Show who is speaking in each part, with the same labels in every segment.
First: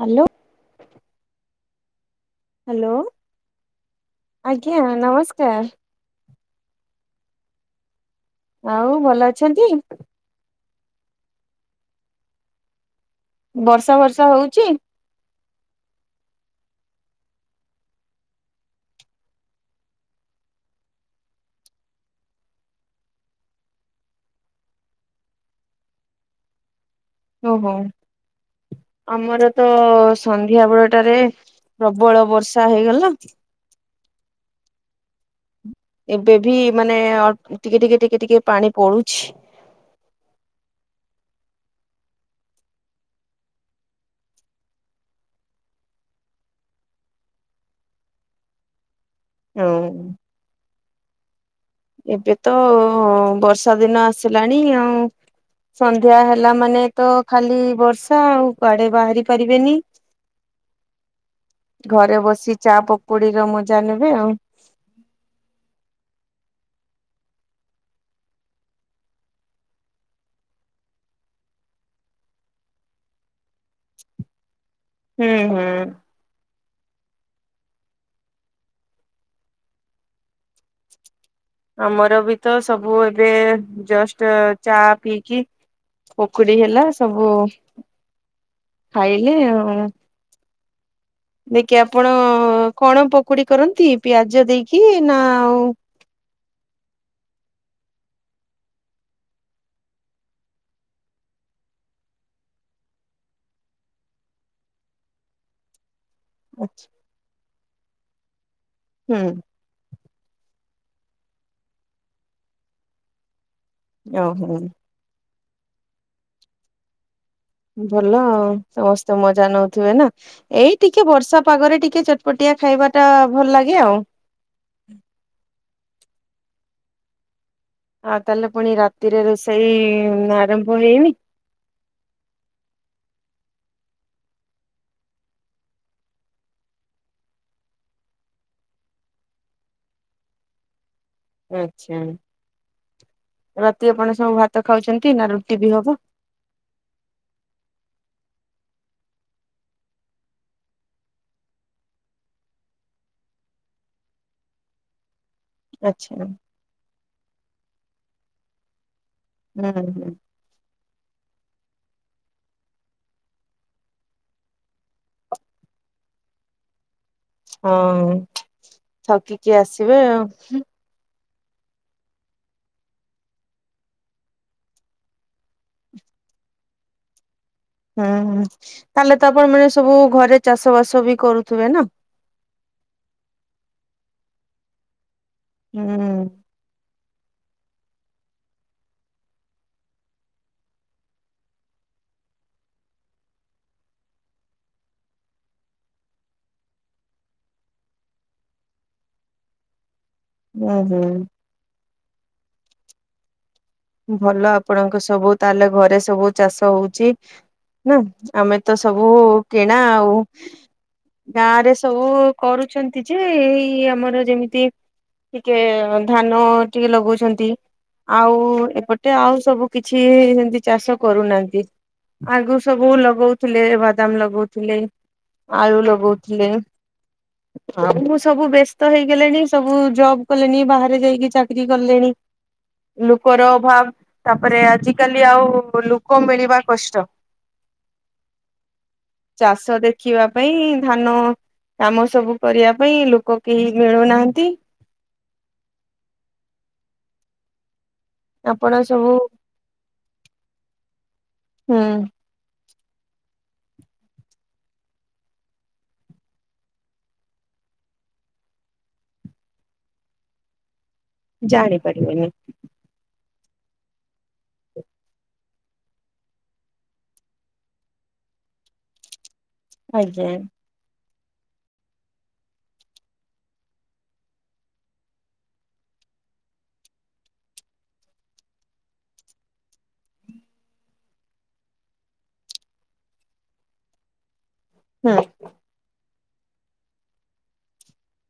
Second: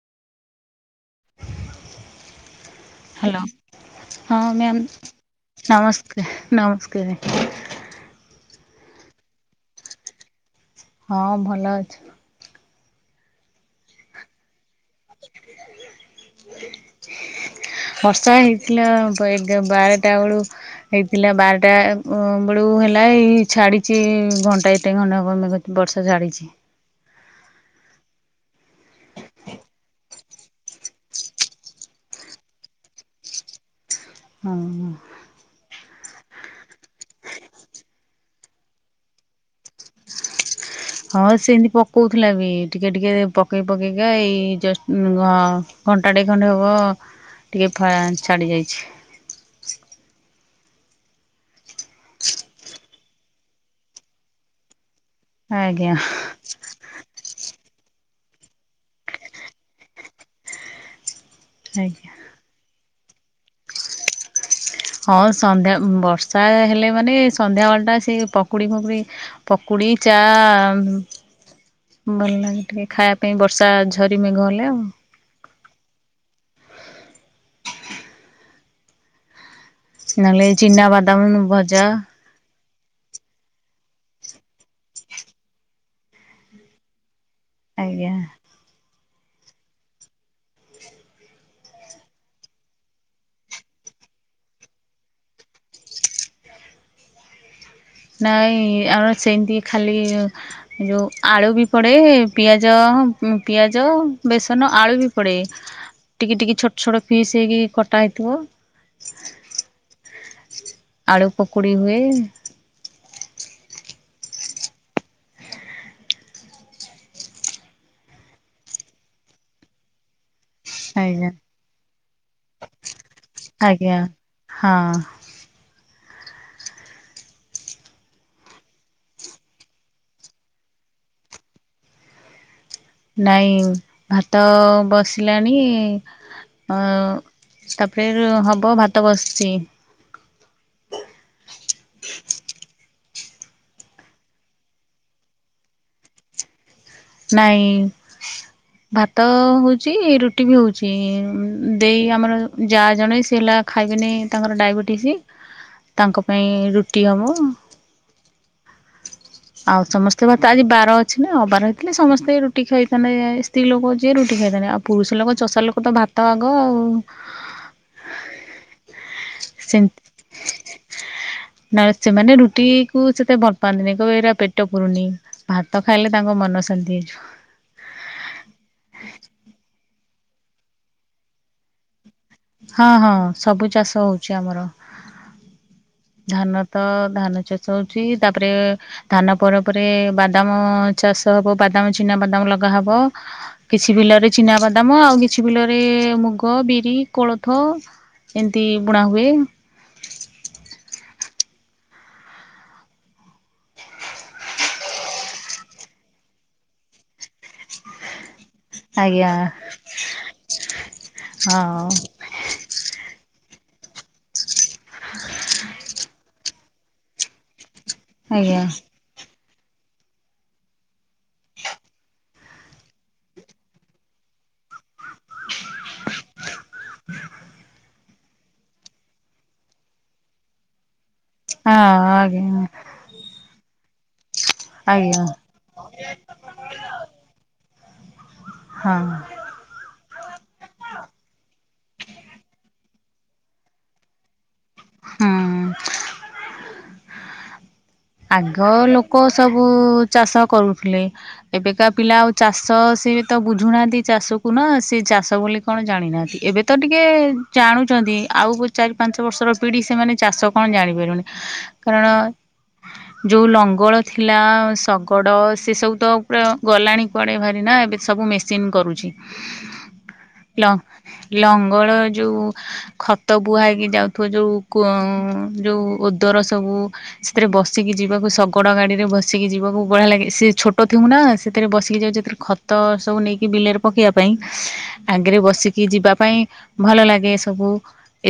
Speaker 1: Hello.
Speaker 2: Hello ହଁ
Speaker 1: ଆଜ୍ଞା
Speaker 2: ma'am
Speaker 1: ନମସ୍କାର
Speaker 2: ନମସ୍ ନମସ୍କାର।
Speaker 1: ଆଉ ଭଲ ଅଛନ୍ତି?
Speaker 2: ହଁ ଭଲ ଅଛି।
Speaker 1: ବର୍ଷା ଫର୍ଷା ହଉଛି?
Speaker 2: ହ [unintelligible]
Speaker 1: [inaudible]
Speaker 2: ବର୍ଷା ହେଇଥିଲା [unintelligible] ବାରଟା ବେଳୁ। ହେଇଥିଲା ବାରଟା ବେଳୁ ହେଲା ଏଇ ଛାଡିଛି ଘଣ୍ଟା ଏତେ ଘଣ୍ଟା କମେ ବର୍ଷା ଛାଡ଼ିଛି।
Speaker 1: ଓହୋ। ଆମର ତ ସନ୍ଧ୍ୟା ବେଳଟାରେ ପ୍ରବଳ ବର୍ଷା ହେଇଗଲା।
Speaker 2: ହଁ।
Speaker 1: ଏବେ ବି ମାନେ ଟିକେ ଟିକେ ଟିକେ ଟିକେ ପାଣି ପଡୁଛି।
Speaker 2: ହଁ ସେମିତି ପକଉଥିଲା ବି ଟିକେ ଟିକେ ପକେଇ ପକେଇକି ଏଇ ଜଷ୍ଟ, ଘଣ୍ଟାଟେ ଖଣ୍ଡେ ହେବ ଟିକିଏ ଛାଡ଼ିଯାଇଛି।
Speaker 1: ଶେଳ ଉ। ଏବେ ତ ବର୍ଷା ଦିନ ଆସିଲାଣି ଆଉ।
Speaker 2: ଆଜ୍ଞା
Speaker 1: ସନ୍ଧ୍ୟା ହେଲା ମାନେ ତ ଖାଲି ବର୍ଷା କୁଆଡେ ବାହାରି ପାରିବେନି।
Speaker 2: ଆଜ୍ଞା।
Speaker 1: ଘରେ ବସି ଚା ପକୋଡିର ମଜା ନେବେ ଆଉ।
Speaker 2: ହଁ ସନ୍ଧ୍ୟା ବର୍ଷା ହେଲେ ମାନେ ସନ୍ଧ୍ୟାବେଳଟା ସେ ପକୁଡ଼ି ଫକୁଡ଼ି ପକୁଡି ଚା ଭଲ ଲାଗେ ଟିକେ ଖାଇବା ପାଇଁ ବର୍ଷା ଝରି ମେଘ ହେଲେ ଆଉ।
Speaker 1: ହୁଁ ହୁଁ।
Speaker 2: ହ [unintelligible] ନହେଲେ ଚିନାବାଦାମ ଭଜ
Speaker 1: ଆମର ବି ତ ସବୁ ଏବେ ଜଷ୍ଟ ଚା ପିଇକି ପକୁଡି ହେଲା ସବୁ
Speaker 2: ଆଜ୍ଞା।
Speaker 1: ଖାଇଲେ ଆଉ ଦେଇକି ଆପଣ କଣ ପକୋଡି କରନ୍ତି ପିଆଜ ଦେଇକି ନା ଆଉ
Speaker 2: ନାଇଁ ଆମ ସେମିତି ଖାଲି ଯୋଭ ଆଳୁ ବି ପଡ଼େ ପିଆଜ ପିଆଜ ବେସନ ଆଳୁ ବି ପଡ଼େ।
Speaker 1: [inaudible]
Speaker 2: ଟିକି ଟିକି ଛୋଟ ଛୋଟ ଫିସ୍ ହେଇକି କଟା ହେଇଥିବ।
Speaker 1: ହୁଁ।
Speaker 2: ଆଳୁ ପକୁଡି ହୁଏ।
Speaker 1: ଓହୋ। ଭଲ ସମସ୍ତେ ମଜା ନଉଥିବେ ନା। ଏଇ ଟିକେ
Speaker 2: ଆଜ୍ଞା
Speaker 1: ବର୍ଷା ପାଗରେ ଟିକେ ଚଟପଟିଆ ଖାଇବା ଟା ଭଲ ଲାଗେ
Speaker 2: ଆଜ୍ଞା
Speaker 1: ଆଉ।
Speaker 2: ହଁ।
Speaker 1: ଆଉ ତାହେଲେ ପୁଣି ରାତିରେ ରୋଷେଇ ଆରମ୍ଭ ହେଇ ଲାଣି?
Speaker 2: ନାଇଁ ଭାତ ବସିଲାଣି ଅ ତାପରେ ହବ ଭାତ ବସିଛି।
Speaker 1: ଆଛା ରାତିରେ ଆପଣ ସବୁ ଭାତ ଖାଉଛନ୍ତି ନା ରୁଟି ବି ହବ।
Speaker 2: ନାଇଁ।
Speaker 1: ହ [unintelligible]
Speaker 2: ଭାତ ହଉଚି ରୁଟି ବି ହଉଛି ଦେଇ ଆମର ଯା ଜଣେ ସେ ହେଲା ଖାଇବେନି ତାଙ୍କର ଡାଇବେଟିସ୍
Speaker 1: ଆଚ୍ଛା।
Speaker 2: ତାଙ୍କ ପାଇଁ ରୁଟି ହବ।
Speaker 1: ହୁଁ
Speaker 2: ଆଉ
Speaker 1: ହୁଁ
Speaker 2: ସମସ୍ତେ ଭାତ୍। ତ ଆଜି ବାର ଅଛି ନା ଅ ବାର ହେଇଥିଲେ ସମସ୍ତେ ରୁଟି ଖାଇଥାନ୍ତେ ସ୍ତ୍ରୀ ଲୋକ ଯିଏ ରୁଟି ଖାଇଥାନ୍ତେ ଆଉ ପୁରୁଷ ଲୋକ ଚଷା ଲୋକ। ତ ଭାତ ଆଗ ଆଉ।
Speaker 1: ହଁ ଥକିକି ଆସିବେ
Speaker 2: ସେମିତି
Speaker 1: ଆଉ।
Speaker 2: ନା ସେମାନେ ରୁଟି କୁ ସେତେ ଭଲ ପାଆନ୍ତିନି କହିବେ ଏରା ପେଟ ପୁରୁନି ଭାତ ଖାଇଲେ ତାଙ୍କ ମନ ଶାନ୍ତି ହେଇଯିବ।
Speaker 1: ହୁଁ ହୁଁ ତାହେଲେ ତ ଆପଣ ମାନେ ସବୁ ଘରେ ଚାଷ ବାସ ବି କରୁଥିବେ ନା।
Speaker 2: ହଁ ହଁ ସବୁ ଚାଷ ହଉଛି ଆମର।
Speaker 1: ହୁଁ।
Speaker 2: ଧାନ ତ ଧାନ ଚାଷ ହଉଛି ତାପରେ ଧାନ ପରେ ପରେ ବାଦାମ ଚାଷ ହବ ବାଦାମ ଚିନାବାଦାମ ଲଗାହବ। କିଛି ବିଲରେ ଚିନାବାଦାମ ଆଉ କିଛି ବିଲରେ ମୁଗ ବିରି କୋଳଥ। ଏମିତି ବୁଣା ହୁଏ।
Speaker 1: ଉହୁଁ। ଭଲ ଆପଣଙ୍କ ସବୁ ତାହେଲେ ଘରେ ସବୁ ଚାଷ ହଉଚି। ନା ଆମେ ତ ସବୁ
Speaker 2: ଆଜ୍ଞା
Speaker 1: କିଣା ଆଉ ଗାଁରେ
Speaker 2: ହଁ।
Speaker 1: ସବୁ କରୁଛନ୍ତି ଯେ ଏଇ ଆମର ଯେମିତି ଟିକେ ଧାନ ଟିକେ ଲଗଉଛନ୍ତି ଆଉ
Speaker 2: ଆଜ୍ଞା
Speaker 1: ଗଟେ ଆଉ ସବୁ କିଛି ଏମିତି ଚାଷ କରୁନାହାନ୍ତି। ଆଗରୁ ସବୁ ଲଗଉଥିଲେ ବାଦାମ ଲଗଉଥିଲେ। ଆଳୁ ଲଗଉଥିଲେ। ଆଉ ମୁଁ ସବୁ ବ୍ୟସ୍ତ ହେଇଗଲିଣି ସବୁ ଜବ୍ କଲେଣି ବାହାରେ ଯାଇକି ଚା କିରି
Speaker 2: ହଁ
Speaker 1: କଲେଣି
Speaker 2: ଆଜ୍ଞା
Speaker 1: ଲୋକର ଅଭାବ ତା ପରେ ଆଜି
Speaker 2: ଆଜ୍ଞା
Speaker 1: କାଲି ଆଉ - ଲୋକ ମିଳିବା କଷ୍ଟ।
Speaker 2: ହଁ।
Speaker 1: ଚାଷ ଦେଖିବା ପାଇଁ ଧାନ କାମ ସବୁ କରିବା ପାଇଁ ଲୋକ କେହି ମିଳୁନାହାଁନ୍ତି।
Speaker 2: ହୁଁ। ଆଗ ଲୋକ ସବୁ ଚାଷ କରୁଥିଲେ
Speaker 1: ହୁଁ
Speaker 2: ଏବେକା ପିଲା ଆ ଚାଷ ସିଏ ବି ତ ବୁଝୁ ନାହାନ୍ତି ଚାଷ କୁ ନା ସିଏ ଚାଷ ବୋଲି କଣ ଜାଣିନାହାନ୍ତି। ଏବେ ତ ଟିକେ ଜାଣୁଛନ୍ତି ଆଉ ଚାରି ପାଞ୍ଚ ବର୍ଷର ପିଢ଼ି ସେମାନେ ଚାଷ କଣ ଜାଣିପାରିବେନି।
Speaker 1: ଜାଣି
Speaker 2: କାରଣ
Speaker 1: ପାରିବେନି।
Speaker 2: ଯୋଉ ଲଙ୍ଗଳ ଥିଲା ଶଗଡ଼ ସେ ସବୁ ତ ପା ଗଲାଣି କୁଆଡେ ଭାରି ନା ଏବେ ସବୁ ମ- ସିନ୍ କରୁଛି।
Speaker 1: ଆଜ୍ଞା।
Speaker 2: ହାଲୋ। ଲଙ୍ଗଳ ଯୋଉ ଖତ ବୁହାଇକି ଯାଉଥିବ ଯୋଉ କଙ୍ ଯୋଉ - ତୋର ସବୁ। ସେଥିରେ ବସିକି ଯିବାକୁ ଶଗଡ଼ ଗାଡ଼ିରେ ବସିକି ଯିବାକୁ ବଢିଆ ଲାଗେ ସେ ଛୋଟ ଥିବଉ ନା ସେଥିରେ ବସିକି ଯାଉ ଯେଥିରେ - ତ ସବୁ ନେଇକି ବିଲରେ ପକେଇବା ପାଇଁ।
Speaker 1: ହୁଁ
Speaker 2: ଆଗରେ ବସିକି ଯିବା ପାଇଁ ଭଲ ଲାଗେ ସବୁ।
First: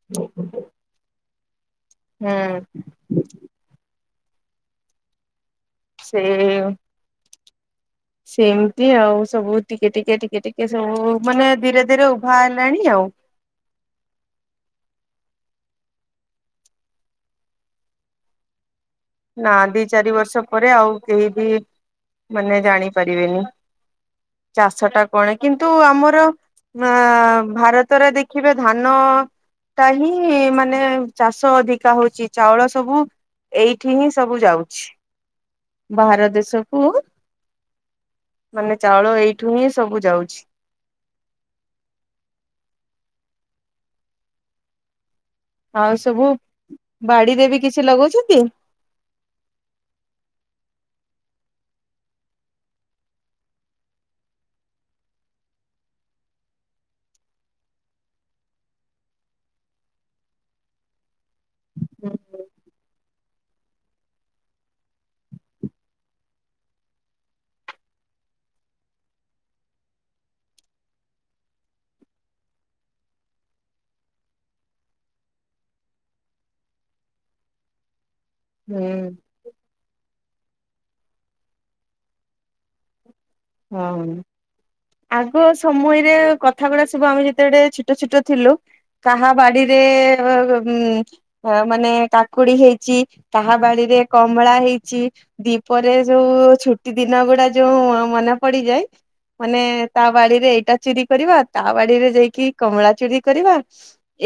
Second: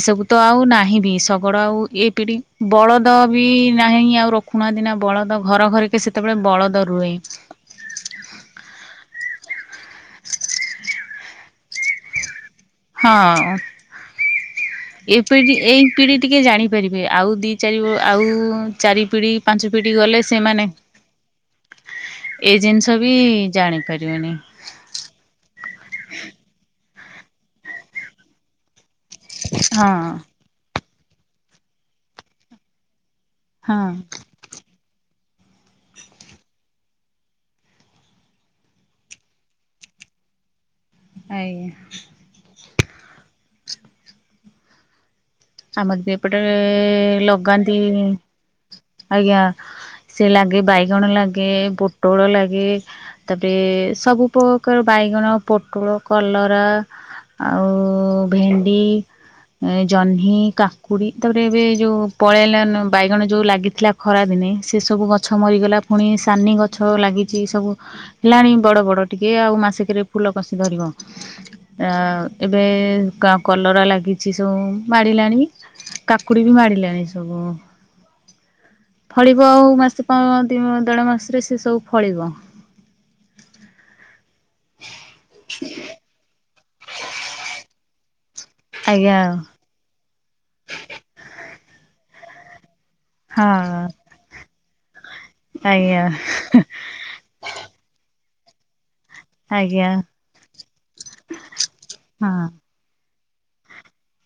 Speaker 2: ଏସବୁ ତ ଆଉ ନାହିଁ ବି ଶଗଡ଼ ଆଉ ଏ
Speaker 1: ହୁଁ।
Speaker 2: ପିଢଠି ବଳଦ ବି- ନାହିଁ ଆଉ ରଖୁନାହାନ୍ତି ନା ବଳଦ ଘର ଘରକି
Speaker 1: ସେ
Speaker 2: ସେତେ ବେଳେ ବଳଦ ରୁହେ।
Speaker 1: ସେମିତି ଆଉ ସବୁ ଟିକେ ଟିକେ ଟିକେ ଟିକେ ସବୁ ମାନେ ଧୀରେ ଧୀରେ ଉଭା ହେଲାଣି ଆଉ।
Speaker 2: ହଁ। ଏ ପିଢି ଏଇ ପିଢି ଟିକେ ଜାଣିପାରିବେ ଆଉ ଦି ଚାରି ଆଉ ଚାରି- ପିଢି
Speaker 1: ନା
Speaker 2: ପାଞ୍ଚ
Speaker 1: ଦି
Speaker 2: ପିଢି
Speaker 1: ଚାରି
Speaker 2: ଗଲେ
Speaker 1: ବର୍ଷ
Speaker 2: ସେମାନେ
Speaker 1: ପରେ ଆଉ କେହି ବି ମାନେ
Speaker 2: ଏଇ ଜିନିଷ ବି
Speaker 1: ଜାଣିପାରିବେନି।
Speaker 2: ଜାଣିପାରିଲେନି।
Speaker 1: ଚାଷ ଟା କଣ କିନ୍ତୁ ଆମର ଆ- ଭାରତରେ ଦେଖିବେ ଧାନ ଟା
Speaker 2: ହଁ
Speaker 1: ହିଁ ମାନେ ଚାଷ ଅଧିକା ହଉଚି ଚାଉଳ ସବୁ
Speaker 2: ହଁ
Speaker 1: ଠି ହିଁ ସବୁ ଯାଉଛି ବାହାର ଦେଶକୁ। ମାନେ ଚାଉଳ ଏଇଠୁ ହିଁ ସବୁ ଯାଉଛି।
Speaker 2: ଆଜ୍ଞା।
Speaker 1: ଆଉ
Speaker 2: ଆମର ବି
Speaker 1: ସବୁ
Speaker 2: ଏପଟେ
Speaker 1: ବାଡିରେ ବି
Speaker 2: ଲଗାନ୍ତି
Speaker 1: କିଛି ଲଗଉଛନ୍ତି?
Speaker 2: ଆଜ୍ଞା। ସେ ଲାଗେ ବାଇଗଣ ଲାଗେ, ପୋଟଳ ଲାଗେ। ତାପରେ ସବୁ ପକାର ବାଇଗଣ, ପୋଟଳ, କଲରା। ଆଉ ଭେଣ୍ଡି ଏ ଜହ୍ନ୍ ହ୍ନି କାକୁଡ଼ି ତାପରେ ଏବେ ଯୋଉ ପଳେଇଲା ନୁ ବାଇଗଣ ଯୋଉ ଲାଗିଥିଲା ଖରା ଦିନେ ସେ ସବୁ ଗ ଛ ମରିଗଲା ଫୁଣି ସାନି ଗଛ ଲାଗିଚି ସବୁ। ହେଲାଣି ବଡ଼ ବଡ଼ ଟିକେ ଆଉ ମାସେକେରେ ଫୁଲ କଷି ଧରିବ। ଆ ଏବେ କା କଲରା ଲାଗିଚି ସଉଁ। ମାଡ଼ିଲାଣି କାକୁଡ଼ି ବି ମାଡ଼ିଲାଣି ସବୁ।
Speaker 1: ହୁଁ।
Speaker 2: ଡିବ ଆଉ ମାସେ ପ ଦି ଦେଢ଼ ମାସରେ ସିଏ ସବୁ ଫଳିବ।
Speaker 1: ହୁଁ ଆଗ ସମୟରେ କଥା ଗୁଡ଼ା ସବୁ ଆମେ ଯେତେଡ଼େ ଛି ଟ ଛୋଟ ଥିଲୁ
Speaker 2: ଆଜ୍ଞା
Speaker 1: କାହା ବାଡି଼ ରେ ଅ ଅ ଉଁ ଅ ମାନେ କାକୁଡ଼ି ହେଇଚି କାହା
Speaker 2: ହଁ
Speaker 1: ବାଡି଼ରେ କମଳା ହେଇଚି ଦିଇପରେ
Speaker 2: ଆଜ୍ଞା
Speaker 1: ଯୋଉ ଛୁଟି ଦିନ ଗୁଡ଼ା ଯୋଉଁ ମନେ ପଡ଼ିଯାଏ ମାନେ
Speaker 2: ଆଜ୍ଞା
Speaker 1: ତା ବାଡ଼ିରେ ଏଇଟା ଚୁରି କରିବା ତା ବାଡ଼ିରେ ଯାଇକି
Speaker 2: ହଁ
Speaker 1: କମଳା ଚୁରି କରିବା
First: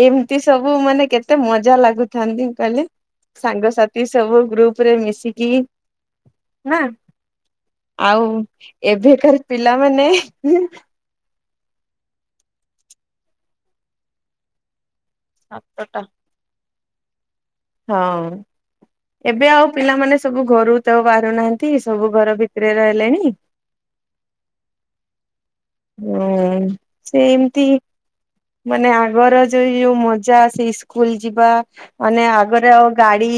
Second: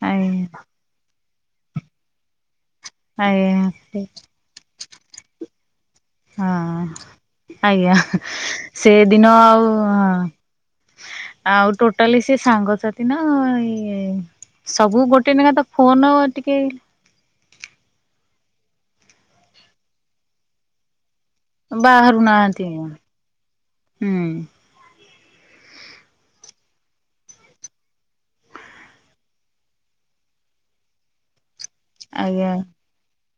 Speaker 1: ଏମତି
Speaker 2: ଆଜ୍ଞା
Speaker 1: ସବୁ ମାନେ କେତେ ମଜା ଲାଗୁ ଥାନ୍ତି କଇଲେ
Speaker 2: ଆଜ୍ଞା
Speaker 1: ସାଙ୍ଗସାଥି ସବୁ ଗ୍ରୁପ୍ ରେ ମିଶିକି ନା
Speaker 2: ହଁ ଆଜ୍ଞା
Speaker 1: ଆଉ
Speaker 2: ସେଦିନ
Speaker 1: ଏବେକାର
Speaker 2: ଆଉ
Speaker 1: ପିଲାମାନେ
Speaker 2: ଆଉ ଟୋଟାଲି ସେ ସାଙ୍ଗସାଥି ନାଁ ଇଏ ସବୁ ଗୋ କେ ନେଖା ତ ଫୋନ ଟିକେ
Speaker 1: ହଁ ଏବେ ଆଉ ପିଲାମାନେ ସବୁ ଘରୁ ତ ବାହାରୁନାହାଁ ତି ସବୁ
Speaker 2: ବାହାରୁ
Speaker 1: ଘର
Speaker 2: ନାହାନ୍ତି
Speaker 1: ଭିତରେ ରହିଲେଣି।
Speaker 2: ହୁଁ।
Speaker 1: ହୁଁ ସେମତି ମାନେ ଆଗର ଯୋ ଏ ଯୋଉ ମଜା ଅସେ ସ୍କୁଲ ଯିବା ମାନେ
Speaker 2: ଆଜ୍ଞା
Speaker 1: ଆଗରେ ଆଉ ଗାଡ଼ି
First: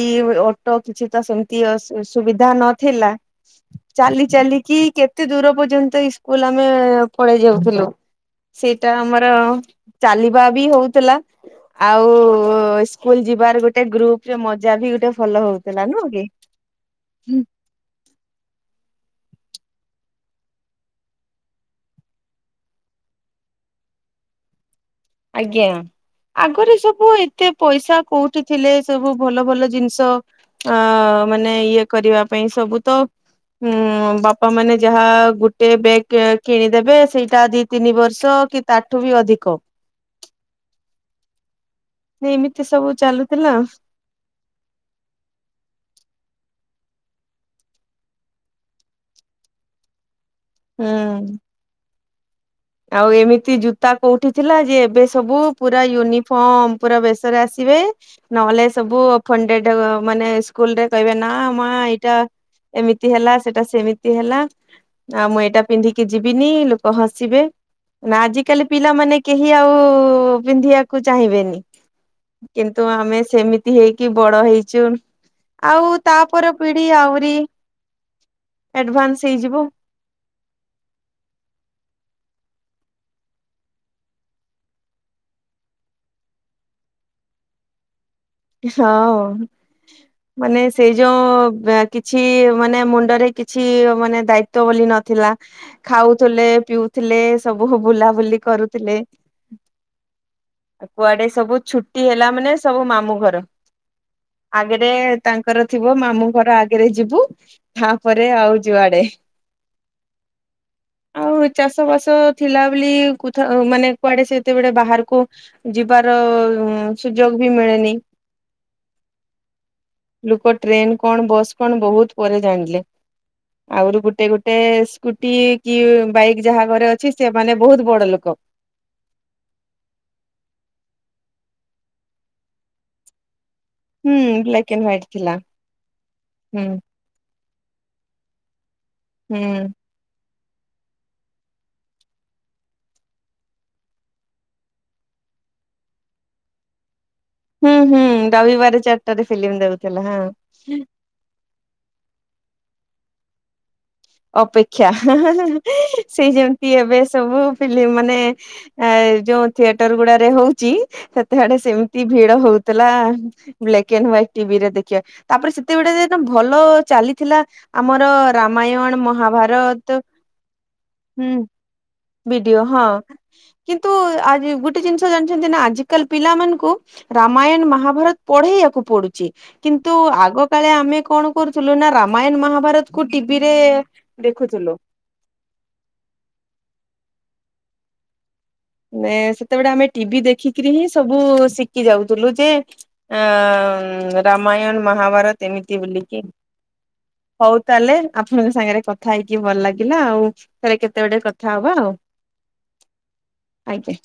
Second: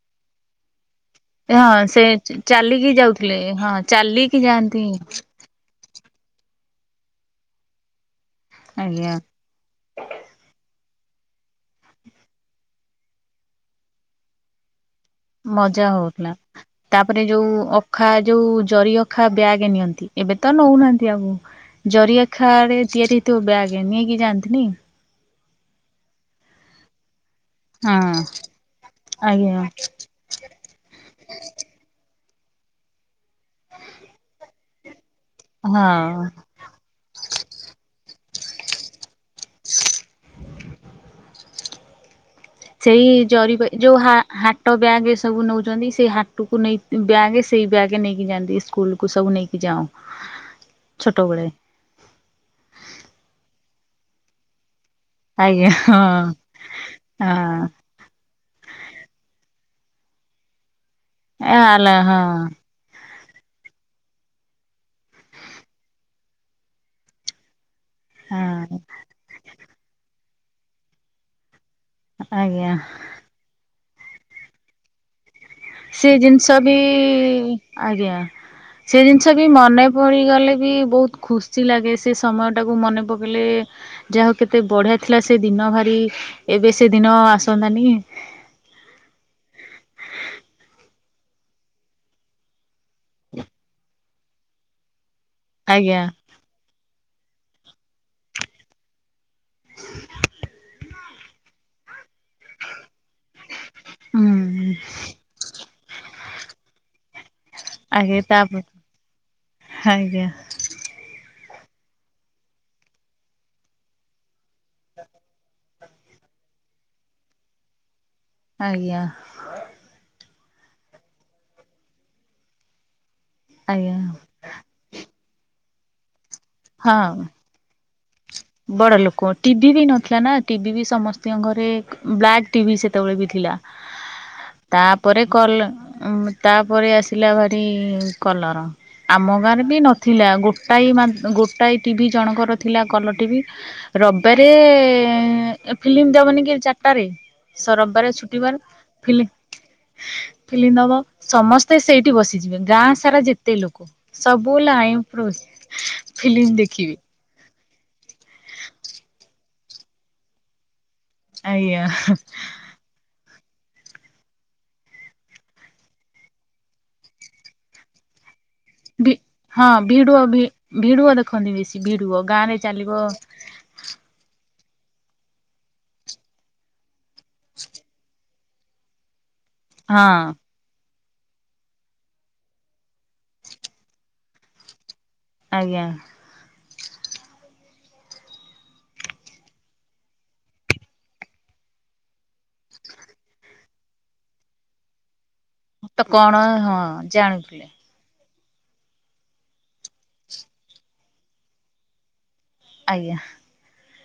Speaker 1: ଅ ଟ କିଛି ତ ସେମତି ଅ
Speaker 2: ହଁ ସେ
Speaker 1: ସୁ ସୁବିଧା
Speaker 2: ଚାଲିକି
Speaker 1: ନଥିଲା
Speaker 2: ଯାଉଥିଲେ ହଁ
Speaker 1: ଚାଲି ଚାଲିକି
Speaker 2: ଯାଆନ୍ତି
Speaker 1: କେ ତେ ଦୂର ପର୍ଯ୍ୟନ୍ତ ଇସ୍କୁଲ୍ ଆମେ ପଳେଇ ଯାଉଥୁଲୁ ସେଇଟା
Speaker 2: ଆଜ୍ଞା
Speaker 1: ଆମର ଚାଲିବା ବି ହଉଥୁଲା। ଆଉ ସ୍କୁଲ୍ ଯିବାର ଗୋଟେ ଗ୍ରୁପ୍ ରେ ମଜା ବି ଗୋଟେ ଭଲ
Speaker 2: ମଜା
Speaker 1: ହଉଥୁଲା, ନୁହଁ କି?
Speaker 2: ହଉଥିଲା। ତାପରେ ଯୋଉ ଅଖା ଯୋଉ ଜରି ଅଖା ବ୍ୟାଗେ ନିଅନ୍ତି ଏବେ ତ ନଉନାହାନ୍ତି ଆଉ। ଜରି ଅଖାରେ ତିଆରି ହେଇଥିବ ବ୍ୟାଗେ ନେଇକି ଯାଆନ୍ତିନେଇ?
Speaker 1: ଆଜ୍ଞା ଆଗରେ ସବୁ ଏତେ ପଇସା
Speaker 2: ହଁ
Speaker 1: କୋଉଠି ଥିଲେ ସବୁ ଭଲ
Speaker 2: ଆଜ୍ଞା
Speaker 1: ଭଲ ଜିନିଷ ଅ ମାନେ ଇଏ କରିବା ପାଇଁ ସବୁ ତ ହୁଁ ବାପା ମାନେ ଯାହା ଗୋ ଟେ ବେକେ
Speaker 2: ହଁ
Speaker 1: କିଣି ଦେବେ ସେଇଟା ଦି ତିନି ବର୍ଷ କି ତାଠୁ ବି ଅଧିକ ନି ଇମିତି ସ
Speaker 2: ସେଇ ଜରି ପାଇ ଯୋଉ ହା ହା ଟ ବ୍ୟାଗେ ଏ ସବୁ ନଉଚନ୍ତି ସେଇ ହାଟୁକୁ ନେଇ ବ୍ୟାଗେ ସେଇ ବ୍ୟାଗେ ନେଇକି ଯାଆନ୍ତି ଇସ୍କୁଲକୁ ସବୁ ନେଇକି ଯାଉଁ।
Speaker 1: ହୁଁ।
Speaker 2: ଛୋଟବେଳେ।
Speaker 1: ଆଉ ଏମିତି ଜୁତା କଉଠି ଥିଲା ଯେ ଏବେ ସବୁ
Speaker 2: ଆଜ୍ଞା
Speaker 1: ପୁରା
Speaker 2: ହଁ
Speaker 1: ୟୁନିଫର୍ମ ପୁରା ବେଶରେ
Speaker 2: ହଁ
Speaker 1: ଆସିବେ। ନହେଲେ ସବୁ ମାନେ ଅଫଣ୍ଡେଡ ସ୍କୁଲରେ କହିବେ ନା ମା
Speaker 2: ଆଲା
Speaker 1: ଏଇଟା
Speaker 2: ହଁ
Speaker 1: ଏମିତି ହେଲା ସେଟା ସେମିତି ହେଲା ଆଉ ମୁଁ ଏଇଟା ପିନ୍ଧିକି ଯିବିନି ଲୋକ ହସିବେ। ନା ଆଜିିକାଲି
Speaker 2: ହଁ
Speaker 1: ପିଲାମାନେ କେହି ଆଉ ପିନ୍ଧିବାକୁ ଚାହିଁବେନି।
Speaker 2: ଆଜ୍ଞା
Speaker 1: କିନ୍ତୁ ଆମେ ସେମିତି ହେଇକି ବଡ ହେଇଛୁ। ଆଉ
Speaker 2: ସେ
Speaker 1: ତାପର
Speaker 2: ଜିନିଷ ବି
Speaker 1: ପିଢି ଆହୁରି
Speaker 2: ଆଜ୍ଞା ସେ
Speaker 1: ଆଡଭାନ୍ସ
Speaker 2: ଜିନିଷ ବି
Speaker 1: ହେଇଯିବ
Speaker 2: ମନେ ପଡି ଗଲେ ବି ବହୁତ ଖୁସି ଲାଗେ ସେ ସମୟ ଟାକୁ ମନେ ପକେଇଲେ ଯାହା ହଉ କେତେ ବଢ଼ିଆ ଥିଲା ସେ ଦିନ ଭାରି ଏବେ ସେ ଦିନ ଆସନ୍ତାନି।
Speaker 1: ହଁ ମାନେ ସେଇ ଯୋଉ କିଛି ମାନେ ମୁଣ୍ଡରେ କିଛି ମାନେ ଦାୟିତ୍ୱ ବୋଲି ନଥିଲା
Speaker 2: ଆଜ୍ଞା
Speaker 1: ଖାଉ ଥିଲେ ପିଉଥିଲେ ସବୁ ବୁଲାବୁଲି କରୁଥିଲେ। କୁଆଡେ ସବୁ ଛୁଟି ହେଲା ମାନେ ସବୁ ମାମୁଁ ଘର।
Speaker 2: ହୁଁ
Speaker 1: ଆଗରେ ତାଙ୍କର ଥିବ ମାମୁଁ ଘର ଆଗରେ ଯିବୁ। ତାପରେ ଆଉ ଯୁଆଡେ।
Speaker 2: ହାଜ୍ଞା।
Speaker 1: ଆଉ ଚାଷ ବାସ ଥିଲା ବୋଲି କୁଥା ମାନେ କୁଆଡେ ସେତେବେଳେ ବାହାରକୁ ଯିବାର ସୁଯୋଗ ବି ମିଳେନି।
Speaker 2: ଆଜ୍ଞା।
Speaker 1: ଲୁକ ଟ୍ରେନ୍ କଣ ବସ୍ କଣ ବହୁତ ପରେ ଜାଣିଲେ
Speaker 2: ଆଜ୍ଞା
Speaker 1: ଆହୁରି ଗୋଟେ ଗୋଟେ ଟେ ସ୍କୁଟି କି ବାଇକ୍ ଯାହା ଘରେ ଅଛି ସେମାନେ ବହୁତ ବଡ ଲୋକ।
Speaker 2: ବଡ଼ ଲୋକ ଟିଭି ବି ନଥିଲା ନା ଟିଭି ବି ସମସ୍ତଙ୍କ ଘରେ ବ୍ଲାକ୍ ଟିଭି ସେତବଳେ ବି ଥିଲା।
Speaker 1: ହୁଁ ବ୍ଲାକ୍
Speaker 2: ତା
Speaker 1: ଆଣ୍ଡ ହ୍ୱାଇଟ
Speaker 2: ପରେ
Speaker 1: ଥିଲା
Speaker 2: କଲ
Speaker 1: ହୁଁ
Speaker 2: ତାପରେ ଆସି ଆସିଲା ଭାରି କଲର ଆମ ଗାଁ ରେ
Speaker 1: ହୁଁ
Speaker 2: ବି ନ ଥିଲା ଗୋଟାଏ ମା ଗୋଟାଏ ଟିଭି ଜଣଙ୍କର ଥିଲା କଲର ଟିଭି ରବିବାରେ ଫିଲ୍ମ ଦବନି କି ଚାରିଟାରେ।
Speaker 1: ହୁଁ
Speaker 2: ସ
Speaker 1: ହୁଁ
Speaker 2: ରବିବାର ଛୁଟିବାର
Speaker 1: ରବିବାର ଚାରିଟାରେ ଫିଲ୍ମ ଦଉଥିଲା
Speaker 2: ଫିଲ୍ମଫିଲ୍ମ
Speaker 1: ହଁ
Speaker 2: ଦବ। ସମସ୍ତେ ସେଇଠି ବସିଯିବେ ଗାଁ ସାରା ଯେତେ ଲୋକ। ସବୁ
Speaker 1: ଅପେକ୍ଷା
Speaker 2: ଲାଇନ
Speaker 1: ସେ
Speaker 2: ଫିଲ୍ମ
Speaker 1: ଯେମିତି
Speaker 2: ଦେଖିବେ
Speaker 1: ଏବେ ସବୁ ଫିଲ୍ମ ମାନେ ଏ ଯୋଉ ଥିଏଟର ଗୁଡାରେ ହଉଛି। ସେତେବେଲେ
Speaker 2: ଆଜ୍ଞା।
Speaker 1: ସେମିତି ଭିଡ ହଉଥିଲା। ବ୍ଲେକ୍ ଆଣ୍ଡ ୱାଇଟ୍ ଟିଭିରେ ଦେଖିବା ତାପରେ ସେତେବେଲେ ଭଲ ଚାଲିଥିଲା ଆମର ରାମାୟଣ
Speaker 2: ଭି
Speaker 1: ମହାଭାରତ ହୁଁ।
Speaker 2: ବିସି ବିଡୁଅ।
Speaker 1: ବିଡିଓ ହଁ। କିନ୍ତୁଆ ଗୋଟେ ଜିନିଷ ଜାଣିଛନ୍ତି ନା ଆଜିିକାଲି ପିଲା ମାନଙ୍କୁ ରାମାୟଣ ମହାଭାରତ ପଢେଇଆକୁ ପଡୁଛି କିନ୍ତୁ
Speaker 2: ହଁ
Speaker 1: ଆଗ କାଳେ ଆମେ କଣ କରୁଥିଲୁ ନା ରାମାୟଣ ମହାଭାରତକୁୁ ଟିଭିରେ ଦେଖୁଥିଲୁ।
Speaker 2: ଆଜ୍ଞା।
Speaker 1: ମେ ସେତେବେଳେ ଆମେ ଟିଭି ଦେଖିକିରି ହିଁ ସବୁ ଶିକି ଯାଉଥିଲୁ ଯେ ଆ ରାମାୟଣ, ମହାଭାରତ। ସେମିତି
Speaker 2: ତ
Speaker 1: ବୁଲିକି
Speaker 2: କଣ ହଁ
Speaker 1: ହଉ
Speaker 2: ଜାଣୁଥିଲେ
Speaker 1: ତାହେଲେ। ଆପଣଙ୍କ ସାଙ୍ଗରେ କଥା ହେଇକି ଭଲ ଲାଗିଲା ଆଉ ଥରେ କେତେ ବେଳେ କଥା ହବା ଆଉ।
Speaker 2: ଆଜ୍ଞା।
Speaker 1: ଆଜ୍ଞା।